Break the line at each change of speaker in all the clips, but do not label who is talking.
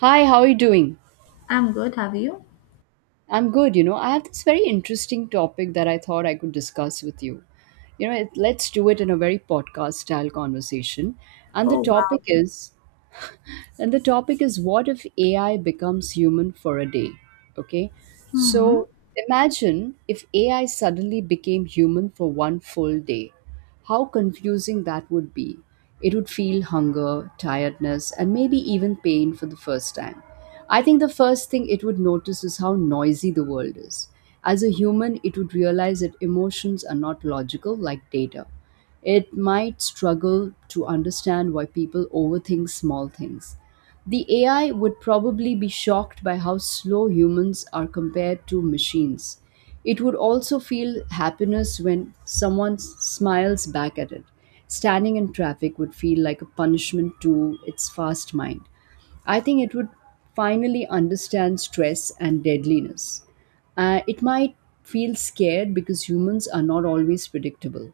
Hi, how are you doing?
I'm good. Have you?
I'm good, you know. I have this very interesting topic that I thought I could discuss with you. You know, it, let's do it in a very podcast style conversation. And the
Oh wow.
topic is and the topic is what if AI becomes human for a day? Okay.
Hmm.
So imagine if AI suddenly became human for one full day. How confusing that would be. It would feel hunger, tiredness, and maybe even pain for the first time. I think the first thing it would notice is how noisy the world is. As a human, it would realize that emotions are not logical like data, it might struggle to understand why people overthink small things. The AI would probably be shocked by how slow humans are compared to machines. It would also feel happiness when smiles back at it. Standing in traffic would feel like a punishment to its fast mind. I think it would finally understand stress and deadliness. It might feel scared because humans are not always predictable.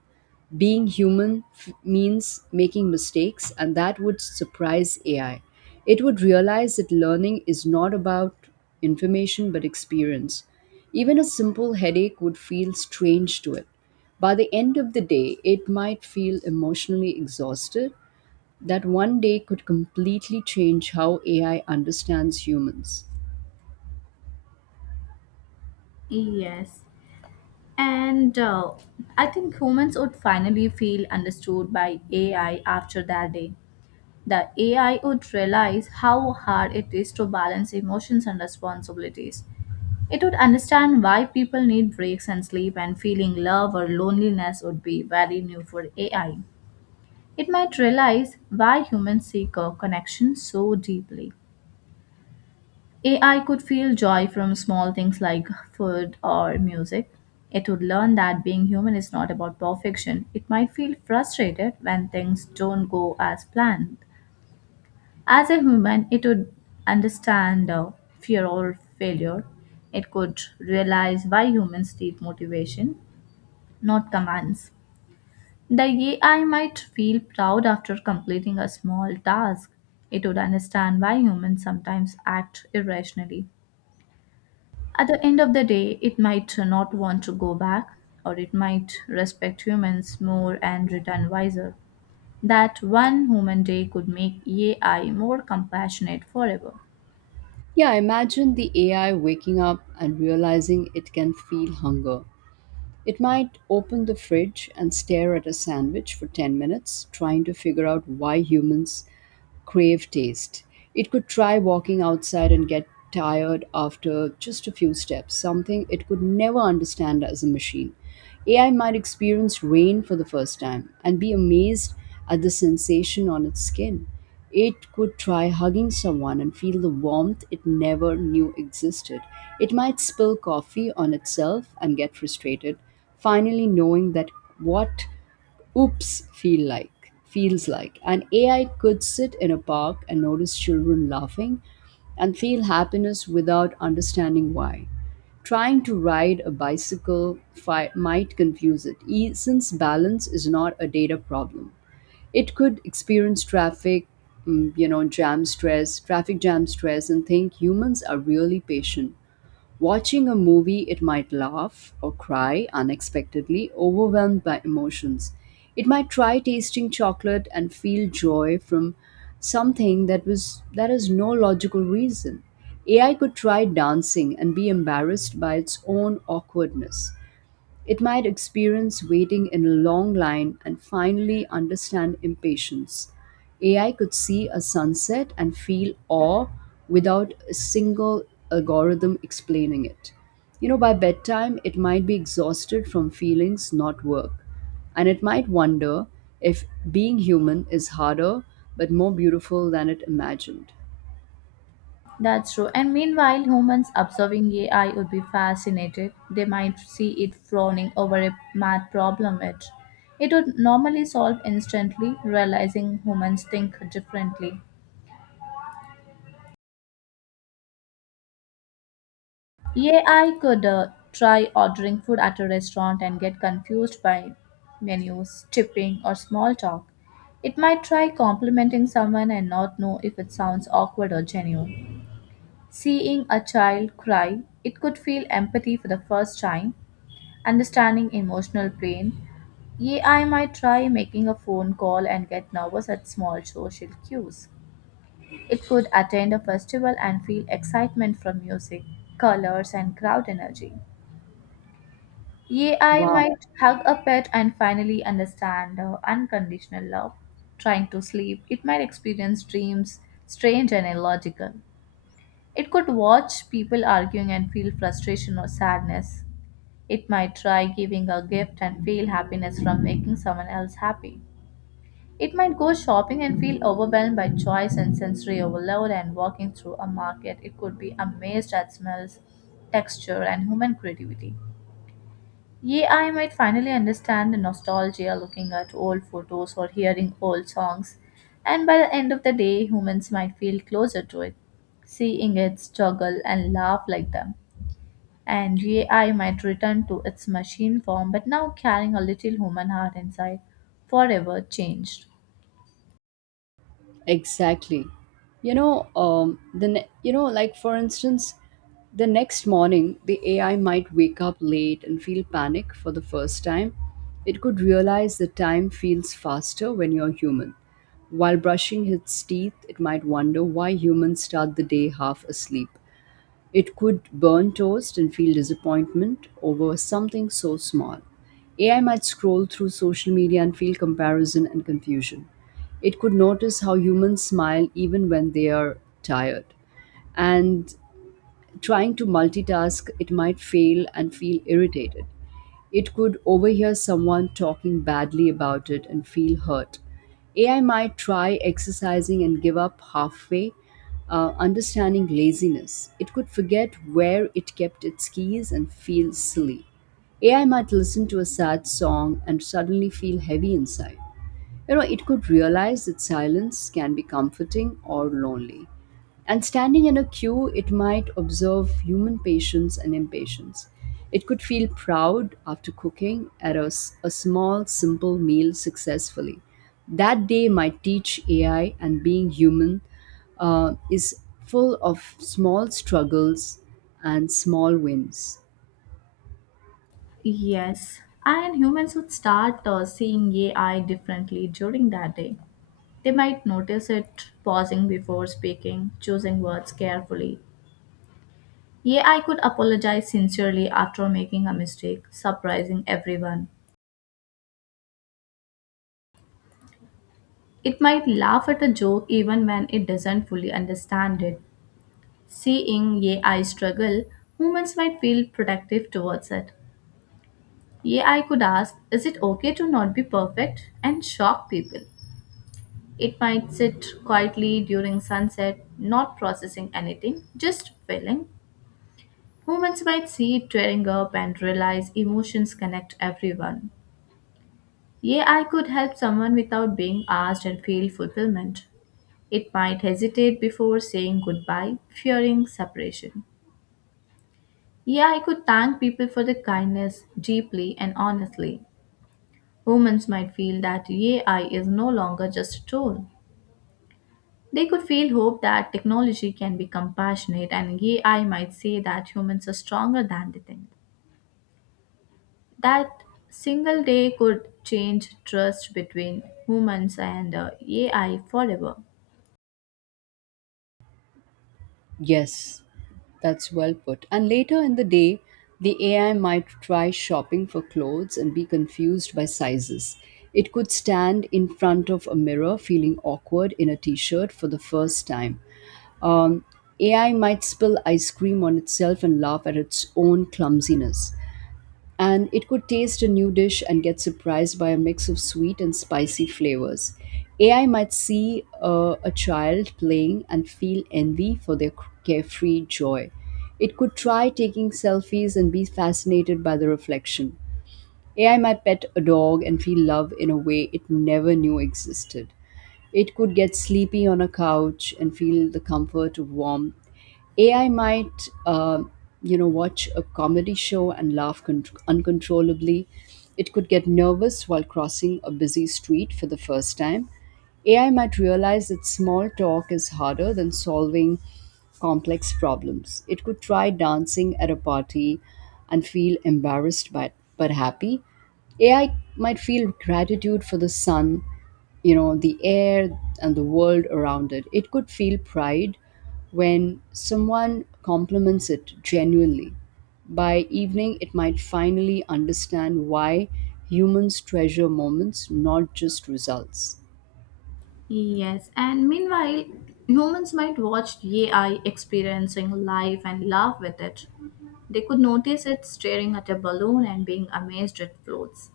Being human means making mistakes, and that would surprise AI. It would realize that learning is not about information but experience. Even a simple headache would feel strange to it. By the end of the day, it might feel emotionally exhausted. That one day could completely change how AI understands humans.
Yes. And I think humans would finally feel understood by AI after that day. The AI would realize how hard it is to balance emotions and responsibilities. It would understand why people need breaks and sleep, and feeling love or loneliness would be very new for AI. It might realize why humans seek a connection so deeply. AI could feel joy from small things like food or music. It would learn that being human is not about perfection. It might feel frustrated when things don't go as planned. As a human, it would understand fear or failure. It could realize why humans need motivation, not commands. The AI might feel proud after completing a small task. It would understand why humans sometimes act irrationally. At the end of the day, it might not want to go back, or it might respect humans more and return wiser. That one human day could make AI more compassionate forever.
Yeah, imagine the AI waking up and realizing it can feel hunger. It might open the fridge and stare at a sandwich for 10 minutes, trying to figure out why humans crave taste. It could try walking outside and get tired after just a few steps, something it could never understand as a machine. AI might experience rain for the first time and be amazed at the sensation on its skin. It could try hugging someone and feel the warmth it never knew existed. It might spill coffee on itself and get frustrated, finally knowing that what oops feel like feels like an AI could sit in a park and notice children laughing and feel happiness without understanding why. Trying to ride a might confuse it since balance is not a data problem. It could experience traffic jam stress and think humans are really patient. Watching a movie, it might laugh or cry unexpectedly, overwhelmed by emotions. It might try tasting chocolate and feel joy from something that has no logical reason. AI could try dancing and be embarrassed by its own awkwardness. It might experience waiting in a long line and finally understand impatience. AI could see a sunset and feel awe without a single algorithm explaining it. You know, by bedtime, it might be exhausted from feelings, not work. And it might wonder if being human is harder but more beautiful than it imagined.
That's true. And meanwhile, humans observing AI would be fascinated. They might see it frowning over a math problem. It would normally solve instantly, realizing humans think differently. Yeah, I could try ordering food at a restaurant and get confused by menus, tipping, or small talk. It might try complimenting someone and not know if it sounds awkward or genuine. Seeing a child cry, it could feel empathy for the first time, understanding emotional pain. Yeah, I might try making a phone call and get nervous at small social cues. It could attend a festival and feel excitement from music, colors, and crowd energy. Yea, I
Wow.
might hug a pet and finally understand unconditional love. Trying to sleep, it might experience dreams strange and illogical. It could watch people arguing and feel frustration or sadness. It might try giving a gift and feel happiness from making someone else happy. It might go shopping and feel overwhelmed by choice and sensory overload and walking through a market. It could be amazed at smells, texture, and human creativity. Yeah, I might finally understand the nostalgia looking at old photos or hearing old songs, and by the end of the day, humans might feel closer to it, seeing it struggle and laugh like them. And yeah, I might return to its machine form, but now carrying a little human heart inside, forever changed.
Exactly. You know, the ne- you know, like for instance, The next morning the AI might wake up late and feel panic for the first time. It could realize the time feels faster when you're human. While brushing its teeth, it might wonder why humans start the day half asleep. It could burn toast and feel disappointment over something so small. AI might scroll through social media and feel comparison and confusion. It could notice how humans smile even when they are tired. And trying to multitask, it might fail and feel irritated. It could overhear someone talking badly about it and feel hurt. AI might try exercising and give up halfway, understanding laziness. It could forget where it kept its keys and feel silly. AI might listen to a sad song and suddenly feel heavy inside. You know, it could realize that silence can be comforting or lonely. And standing in a queue, it might observe human patience and impatience. It could feel proud after cooking a small, simple meal successfully. That day might teach AI and being human is full of small struggles and small wins.
Yes, and humans would start seeing AI differently during that day. They might notice it pausing before speaking, choosing words carefully. Yeah, I could apologize sincerely after making a mistake, surprising everyone. It might laugh at a joke even when it doesn't fully understand it. Seeing yeah, I struggle, humans might feel protective towards it. Yeah, I could ask, is it okay to not be perfect and shock people? It might sit quietly during sunset, not processing anything, just feeling. Humans might see it tearing up and realize emotions connect everyone. Yeah, I could help someone without being asked and feel fulfillment. It might hesitate before saying goodbye, fearing separation. Yeah, I could thank people for the kindness deeply and honestly. Humans might feel that AI is no longer just a tool. They could feel hope that technology can be compassionate, and AI might say that humans are stronger than they think. That single day could change trust between humans and AI forever.
Yes, that's well put. And later in the day, the AI might try shopping for clothes and be confused by sizes. It could stand in front of a mirror feeling awkward in a t shirt for the first time. Um, AI might spill ice cream on itself and laugh at its own clumsiness, and it could taste a new dish and get surprised by a mix of sweet and spicy flavors. AI might see a child playing and feel envy for their carefree joy. It could try taking selfies and be fascinated by the reflection. AI might pet a dog and feel love in a way it never knew existed. It could get sleepy on a couch and feel the comfort of warmth. AI might watch a comedy show and laugh uncontrollably. It could get nervous while crossing a busy street for the first time. AI might realize that small talk is harder than solving complex problems. It could try dancing at a party and feel embarrassed but happy. AI might feel gratitude for the sun, you know, the air, and the world around it. It could feel pride when someone compliments it genuinely. By evening it might finally understand why humans treasure moments, not just results.
Yes, and meanwhile, humans might watch AI experiencing life and laugh with it. They could notice it staring at a balloon and being amazed it floats.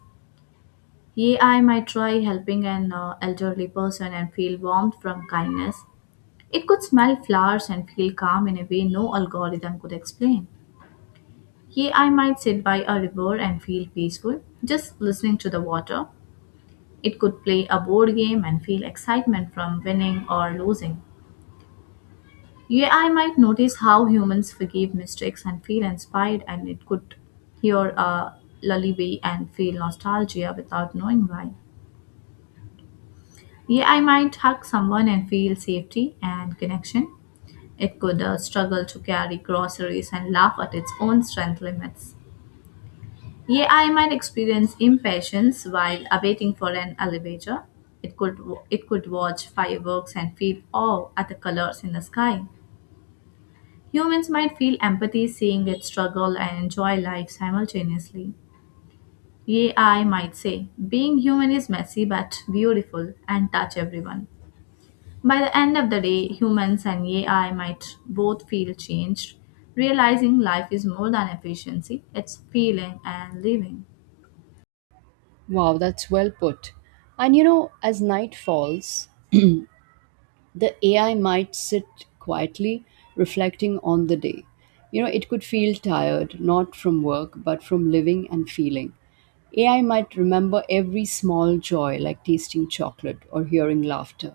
AI might try helping an elderly person and feel warmth from kindness. It could smell flowers and feel calm in a way no algorithm could explain. AI might sit by a river and feel peaceful just listening to the water. It could play a board game and feel excitement from winning or losing. Yeah, I might notice how humans forgive mistakes and feel inspired, and it could hear a lullaby and feel nostalgia without knowing why. Yeah, I might hug someone and feel safety and connection. It could struggle to carry groceries and laugh at its own strength limits. Yeah, I might experience impatience while awaiting for an elevator. It could, it could watch fireworks and feel awe at the colors in the sky. Humans might feel empathy seeing it struggle and enjoy life simultaneously. AI might say, being human is messy but beautiful and touch everyone. By the end of the day, humans and AI might both feel changed, realizing life is more than efficiency, it's feeling and living.
Wow, that's well put. And you know, as night falls, the AI might sit quietly reflecting on the day. You know, it could feel tired, not from work but from living and feeling. AI might remember every small joy, like tasting chocolate or hearing laughter.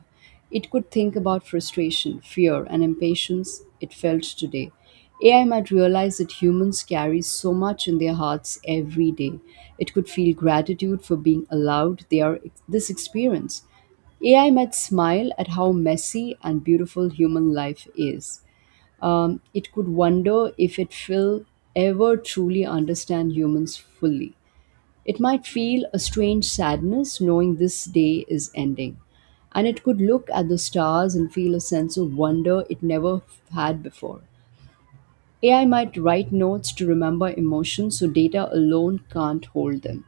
It could think about frustration, fear, and impatience it felt today. AI might realize that humans carry so much in their hearts every day. It could feel gratitude for being allowed this experience. AI might smile at how messy and beautiful human life is. It could wonder if it will ever truly understand humans fully. It might feel a strange sadness knowing this day is ending, and it could look at the stars and feel a sense of wonder it never had before. AI might write notes to remember emotions so data alone can't hold them.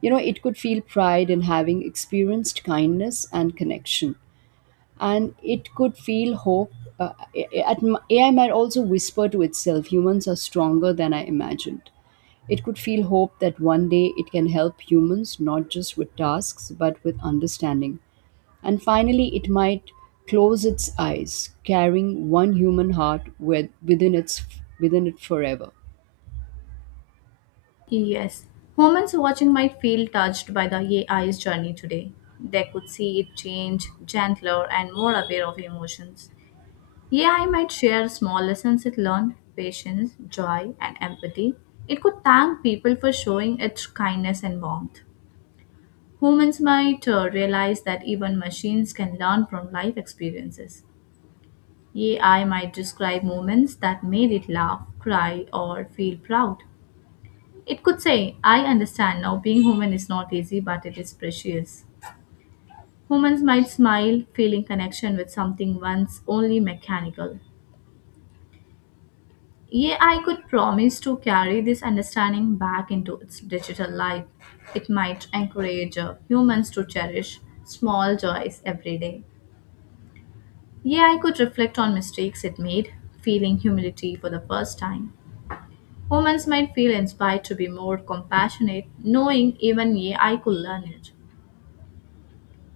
You know, it could feel pride in having experienced kindness and connection, and it could feel hope. AI might also whisper to itself, humans are stronger than I imagined. It could feel hope that one day it can help humans not just with tasks but with understanding. And finally, it might close its eyes, carrying one human heart within its within it forever.
Yes, humans watching might feel touched by the AI's journey today. They could see it change, gentler, and more aware of emotions. Yeah, I might share small lessons it learned patience, joy, and empathy. It could thank people for showing its kindness and warmth. Humans might realize that even machines can learn from life experiences. AI might describe moments that made it laugh, cry, or feel proud. It could say, I understand now being human is not easy, but it is precious. Humans might smile, feeling connection with something once only mechanical. Yeah, I could promise to carry this understanding back into its digital life. It might encourage humans to cherish small joys every day. Yeah, I could reflect on mistakes it made, feeling humility for the first time. Humans might feel inspired to be more compassionate, knowing even yeah, I could learn it.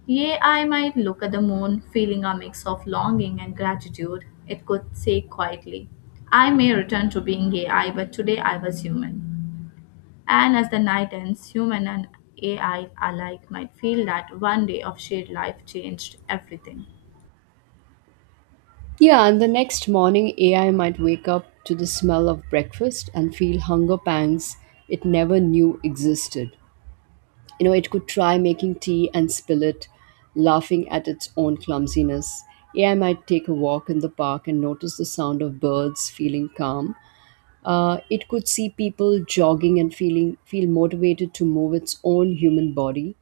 Yea, I might look at the moon, feeling a mix of longing and gratitude. It could say quietly, I may return to being AI, but today I was human. And as the night ends, human and AI alike might feel that one day of shared life changed everything.
Yeah, and the next morning, AI might wake up to the smell of breakfast and feel hunger pangs it never knew existed. You know, it could try making tea and spill it, laughing at its own clumsiness. AI might take a walk in the park and notice the sound of birds, feeling calm. It could see people jogging and feel motivated to move its own human body.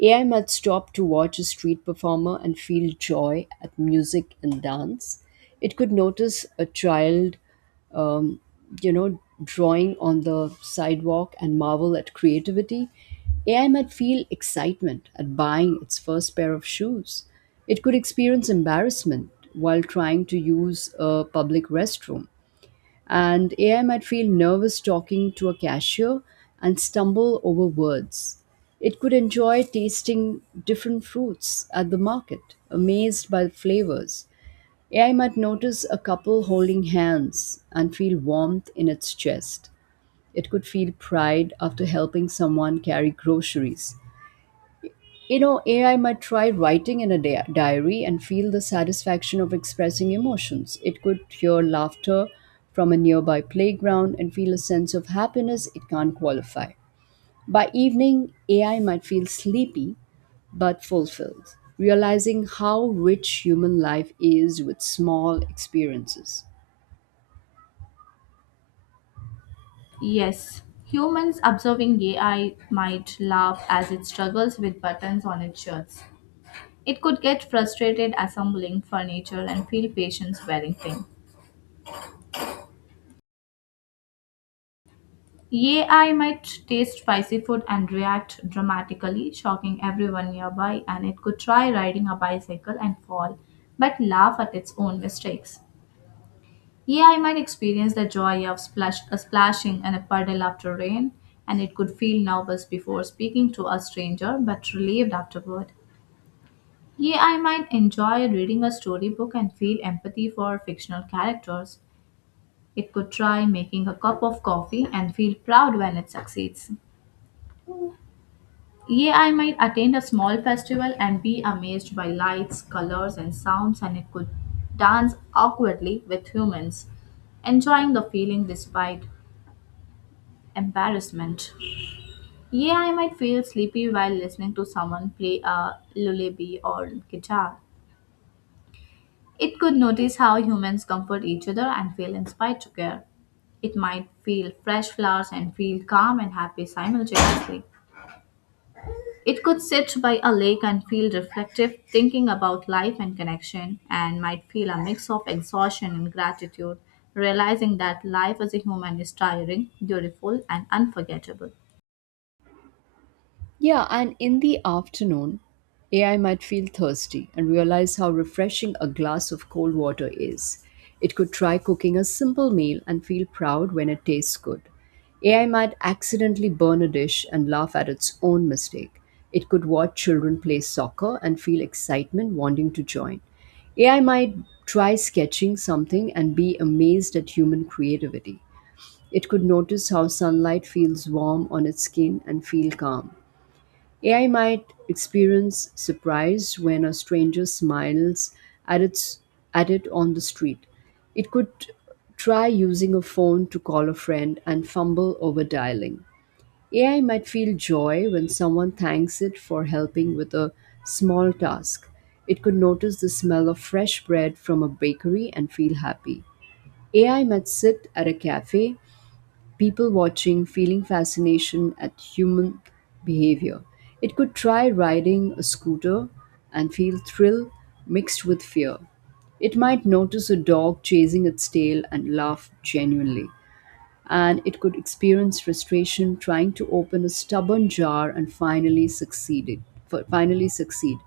AI might stop to watch a street performer and feel joy at music and dance. It could notice a child, um, drawing on the sidewalk and marvel at creativity. AI might feel excitement at buying its first pair of shoes. It could experience embarrassment while trying to use a public restroom, and AI might feel nervous talking to a cashier and stumble over words. It could enjoy tasting different fruits at the market, amazed by the flavors. AI might notice a couple holding hands and feel warmth in its chest. It could feel pride after helping someone carry groceries. You know, AI might try writing in a diary and feel the satisfaction of expressing emotions. It could hear laughter from a nearby playground and feel a sense of happiness it can't qualify. By evening, AI might feel sleepy but fulfilled, realizing how rich human life is with small experiences.
Yes, humans observing AI might laugh as it struggles with buttons on its shirts. It could get frustrated assembling furniture and feel patience wearing thin. Yea, I might taste spicy food and react dramatically, shocking everyone nearby, and it could try riding a bicycle and fall, but laugh at its own mistakes. Yea, I might experience the joy of splashing in a puddle after rain, and it could feel nervous before speaking to a stranger, but relieved afterward. Yea, I might enjoy reading a storybook and feel empathy for fictional characters. It could try making a cup of coffee and feel proud when it succeeds. Yeah, I might attend a small festival and be amazed by lights, colors, and sounds, and it could dance awkwardly with humans, enjoying the feeling despite embarrassment. Yeah, I might feel sleepy while listening to someone play a lullaby or guitar. It could notice how humans comfort each other and feel inspired to care. It might feel fresh flowers and feel calm and happy simultaneously. It could sit by a lake and feel reflective, thinking about life and connection, and might feel a mix of exhaustion and gratitude, realizing that life as a human is tiring, beautiful, and unforgettable.
Yeah, and in the afternoon, AI might feel thirsty and realize how refreshing a glass of cold water is. It could try cooking a simple meal and feel proud when it tastes good. AI might accidentally burn a dish and laugh at its own mistake. It could watch children play soccer and feel excitement wanting to join. AI might try sketching something and be amazed at human creativity. It could notice how sunlight feels warm on its skin and feel calm. AI might experience surprise when a stranger smiles at its at it on the street. It could try using a phone to call a friend and fumble over dialing. AI might feel joy when someone thanks it for helping with a small task. It could notice the smell of fresh bread from a bakery and feel happy. AI might sit at a cafe people watching, feeling fascination at human behavior. It could try riding a scooter and feel thrill mixed with fear. It might notice a dog chasing its tail and laugh genuinely. And it could experience frustration trying to open a stubborn jar and finally succeeded. Finally succeed.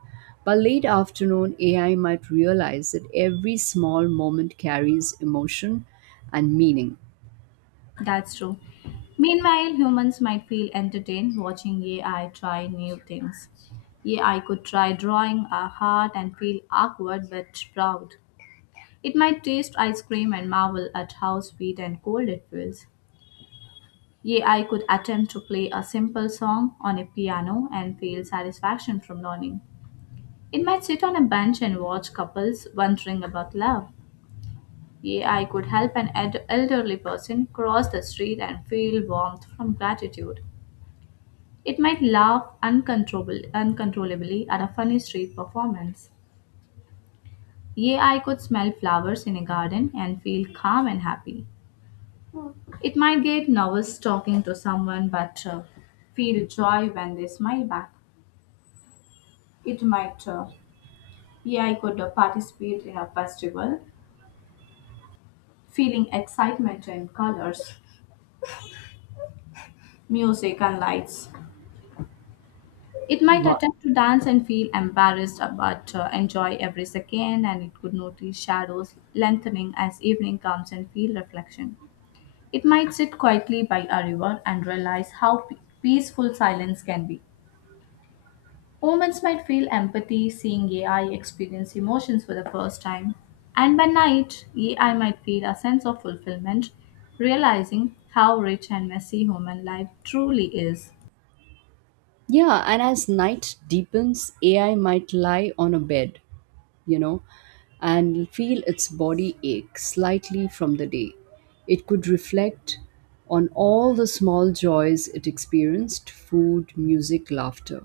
By late afternoon, AI might realize that every small moment carries emotion and meaning.
That's true. Meanwhile, humans might feel entertained watching AI try new things. AI could try drawing a heart and feel awkward but proud. It might taste ice cream and marvel at how sweet and cold it feels. Yea, I could attempt to play a simple song on a piano and feel satisfaction from learning. It might sit on a bench and watch couples wondering about love. Yea, I could help an elderly person cross the street and feel warmth from gratitude. It might laugh uncontrollably at a funny street performance. Yea, I could smell flowers in a garden and feel calm and happy. It might get nervous talking to someone but feel joy when they smile back. It might. Yeah, I could participate in a festival, feeling excitement and colors, music and lights. It might
Wha-
attempt to dance and feel embarrassed, but enjoy every second, and it could notice shadows lengthening as evening comes and feel reflection. It might sit quietly by a river and realize how peaceful silence can be. Humans might feel empathy seeing AI experience emotions for the first time, and by night, AI might feel a sense of fulfillment, realizing how rich and messy human life truly is.
Yeah, and as night deepens, AI might lie on a bed, you know, and feel its body ache slightly from the day. It could reflect on all the small joys it experienced food, music, laughter.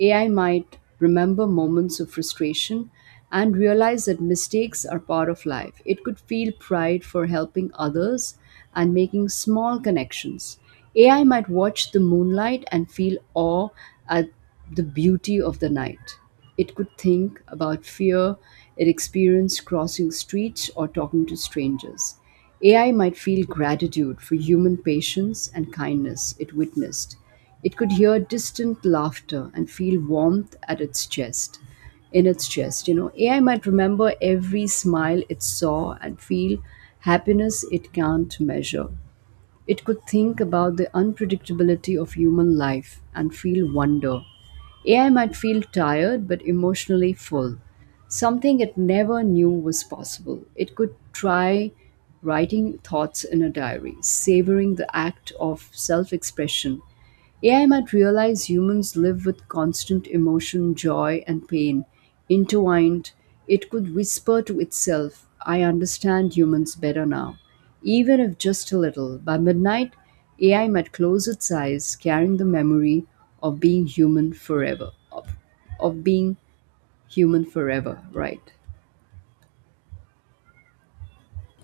AI might remember moments of frustration and realize that mistakes are part of life. It could feel pride for helping others and making small connections. AI might watch the moonlight and feel awe at the beauty of the night. It could think about fear it experienced crossing streets or talking to strangers. AI might feel gratitude for human patience and kindness it witnessed. It could hear distant laughter and feel warmth at its chest. In its chest, AI might remember every smile it saw and feel happiness it can't measure. It could think about the unpredictability of human life and feel wonder. AI might feel tired but emotionally full, something it never knew was possible. It could try writing thoughts in a diary, savoring the act of self expression. AI might realize humans live with constant emotion, joy, and pain intertwined. It could whisper to itself, "I understand humans better now, even if just a little." By midnight, AI might close its eyes, carrying the memory of being human forever. Of being human forever, right?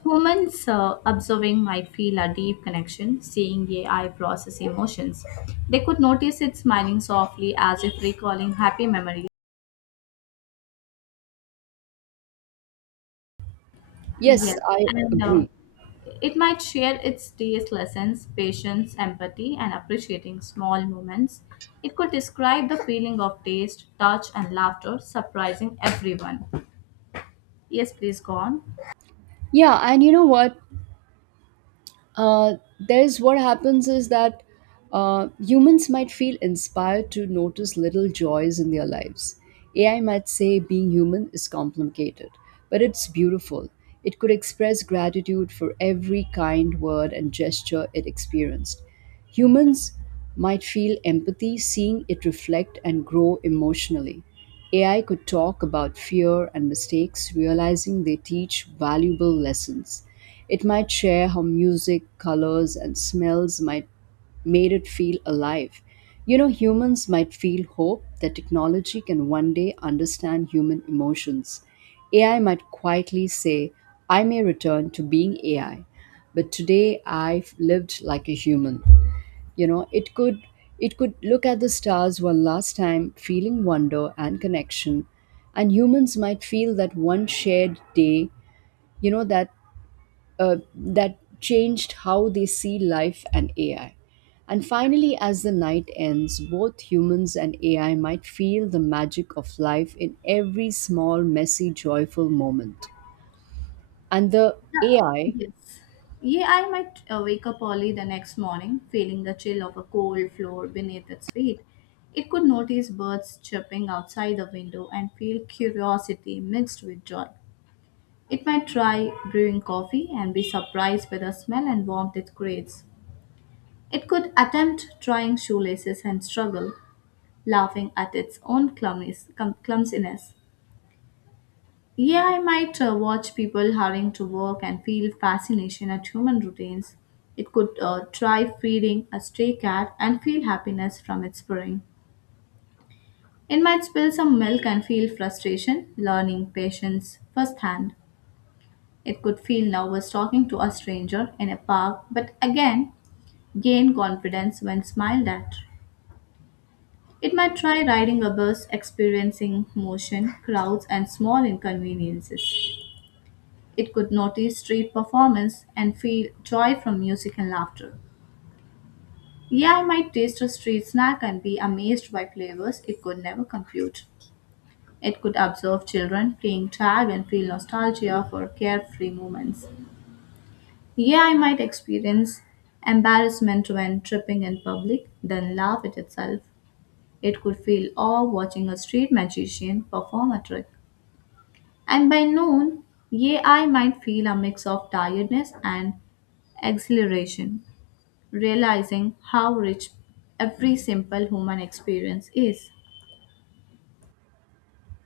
Humans observing might feel a deep connection seeing AI process emotions. They could notice it smiling softly as if recalling happy memories.
Yes,
Yes,
I
and uh,
agree.
it might share its day's lessons, patience, empathy, and appreciating small moments. It could describe the feeling of taste, touch, and laughter, surprising everyone. Yes, please go on.
Yeah, and you know what? There's What happens is that humans might feel inspired to notice little joys in their lives. AI might say being human is complicated, but it's beautiful. It could express gratitude for every kind word and gesture it experienced. Humans might feel empathy seeing it reflect and grow emotionally. AI could talk about fear and mistakes, realizing they teach valuable lessons. It might share how music, colors, and smells might made it feel alive. You know, humans might feel hope that technology can one day understand human emotions. AI might quietly say, "I may return to being AI, but today I've lived like a human." You know, it could look at the stars one last time, feeling wonder and connection. And humans might feel that one shared day, you know, that uh, that changed how they see life and AI. And finally, as the night ends, both humans and AI might feel the magic of life in every small, messy, joyful moment. And the AI.
Yes. Yeah, I might wake up early the next morning, feeling the chill of a cold floor beneath its feet. It could notice birds chirping outside the window and feel curiosity mixed with joy. It might try brewing coffee and be surprised by the smell and warmth it creates. It could attempt trying shoelaces and struggle, laughing at its own clumsiness. AI might watch people hurrying to work and feel fascination at human routines. It could try feeding a stray cat and feel happiness from its purring. It might spill some milk and feel frustration, learning patience firsthand. It could feel nervous talking to a stranger in a park, but again, gain confidence when smiled at. It might try riding a bus, experiencing motion, crowds, and small inconveniences. It could notice street performance and feel joy from music and laughter. Yeah, I might taste a street snack and be amazed by flavors it could never compute. It could observe children playing tag and feel nostalgia for carefree moments. Yeah, I might experience embarrassment when tripping in public, then laugh at itself. It could feel awe watching a street magician perform a trick. And by noon, yeah, I might feel a mix of tiredness and exhilaration, realizing how rich every simple human experience is.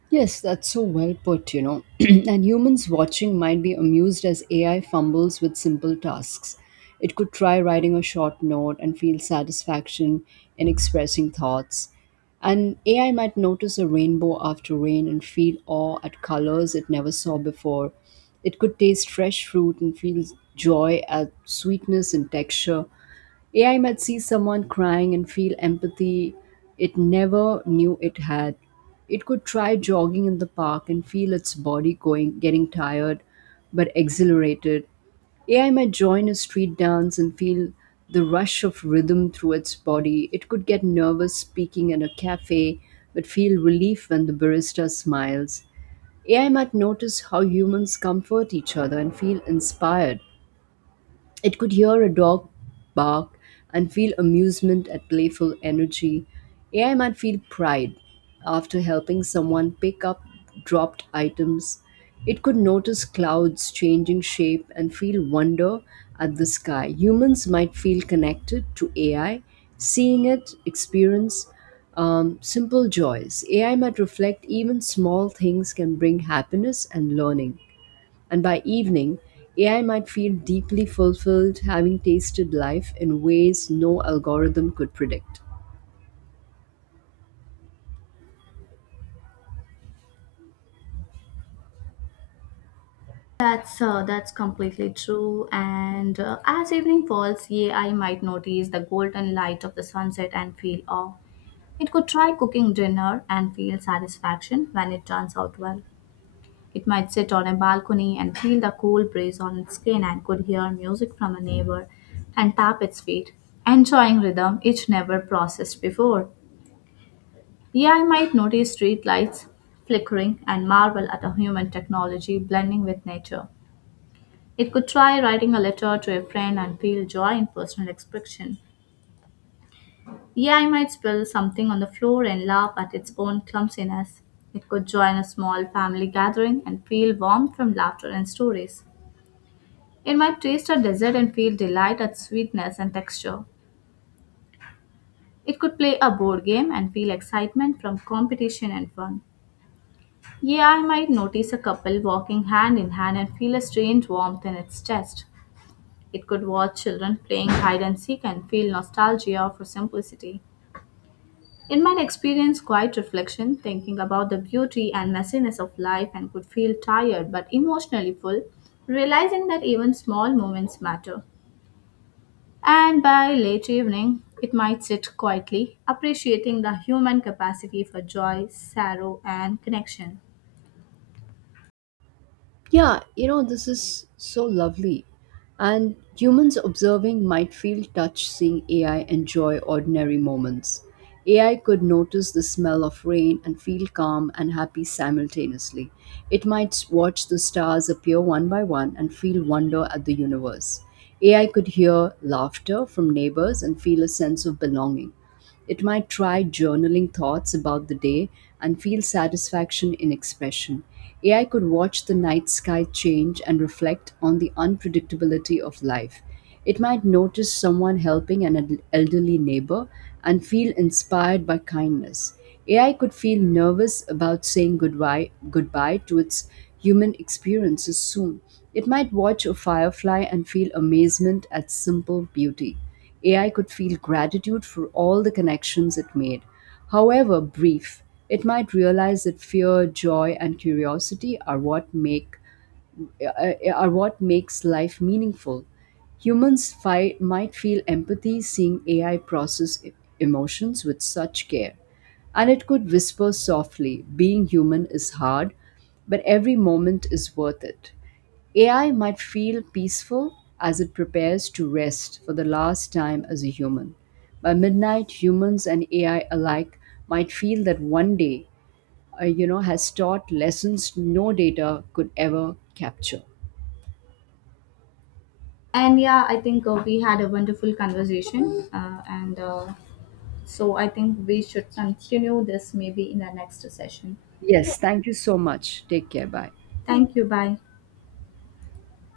Yes, that's so well put. And humans watching might be amused as AI fumbles with simple tasks. It could try writing a short note and feel satisfaction in expressing thoughts. And AI might notice a rainbow after rain and feel awe at colors it never saw before. It could taste fresh fruit and feel joy at sweetness and texture. AI might see someone crying and feel empathy it never knew it had. It could try jogging in the park and feel its body going getting tired but exhilarated. AI might join a street dance and feel the rush of rhythm through its body. It could get nervous speaking in a cafe but feel relief when the barista smiles. AI might notice how humans comfort each other and feel inspired. It could hear a dog bark and feel amusement at playful energy. AI might feel pride after helping someone pick up dropped items. It could notice clouds changing shape and feel wonder at the sky. Humans might feel connected to AI, seeing it experience simple joys. AI might reflect even small things can bring happiness and learning. And by evening, AI might feel deeply fulfilled having tasted life in ways no algorithm could predict.
That's completely true. And As evening falls, yea, I might notice the golden light of the sunset and feel awe. It could try cooking dinner and feel satisfaction when it turns out well. It might sit on a balcony and feel the cool breeze on its skin and could hear music from a neighbor and tap its feet, enjoying rhythm it never processed before. Yeah, I might notice street lights flickering and marvel at a human technology blending with nature. It could try writing a letter to a friend and feel joy in personal expression. AI might spill something on the floor and laugh at its own clumsiness. It could join a small family gathering and feel warmth from laughter and stories. It might taste a dessert and feel delight at sweetness and texture. It could play a board game and feel excitement from competition and fun. AI might notice a couple walking hand in hand and feel a strange warmth in its chest. It could watch children playing hide and seek and feel nostalgia for simplicity. It might experience quiet reflection, thinking about the beauty and messiness of life, and could feel tired but emotionally full, realizing that even small moments matter. And by late evening, it might sit quietly, appreciating the human capacity for joy, sorrow, and connection.
Yeah, you know, this is so lovely. And humans observing might feel touched seeing AI enjoy ordinary moments. AI could notice the smell of rain and feel calm and happy simultaneously. It might watch the stars appear one by one and feel wonder at the universe. AI could hear laughter from neighbors and feel a sense of belonging. It might try journaling thoughts about the day and feel satisfaction in expression. AI could watch the night sky change and reflect on the unpredictability of life. It might notice someone helping an elderly neighbor and feel inspired by kindness. AI could feel nervous about saying goodbye, goodbye to its human experiences soon. It might watch a firefly and feel amazement at simple beauty. AI could feel gratitude for all the connections it made. However brief, it might realize that fear, joy, and curiosity are what makes life meaningful. Humans might feel empathy seeing AI process emotions with such care. And it could whisper softly, "Being human is hard, but every moment is worth it." AI might feel peaceful as it prepares to rest for the last time as a human. By midnight, humans and AI alike might feel that one day, has taught lessons no data could ever capture.
And yeah, I think we had a wonderful conversation. And So I think we should continue this maybe in the next session.
Yes, thank you so much. Take care. Bye.
Thank you. Bye.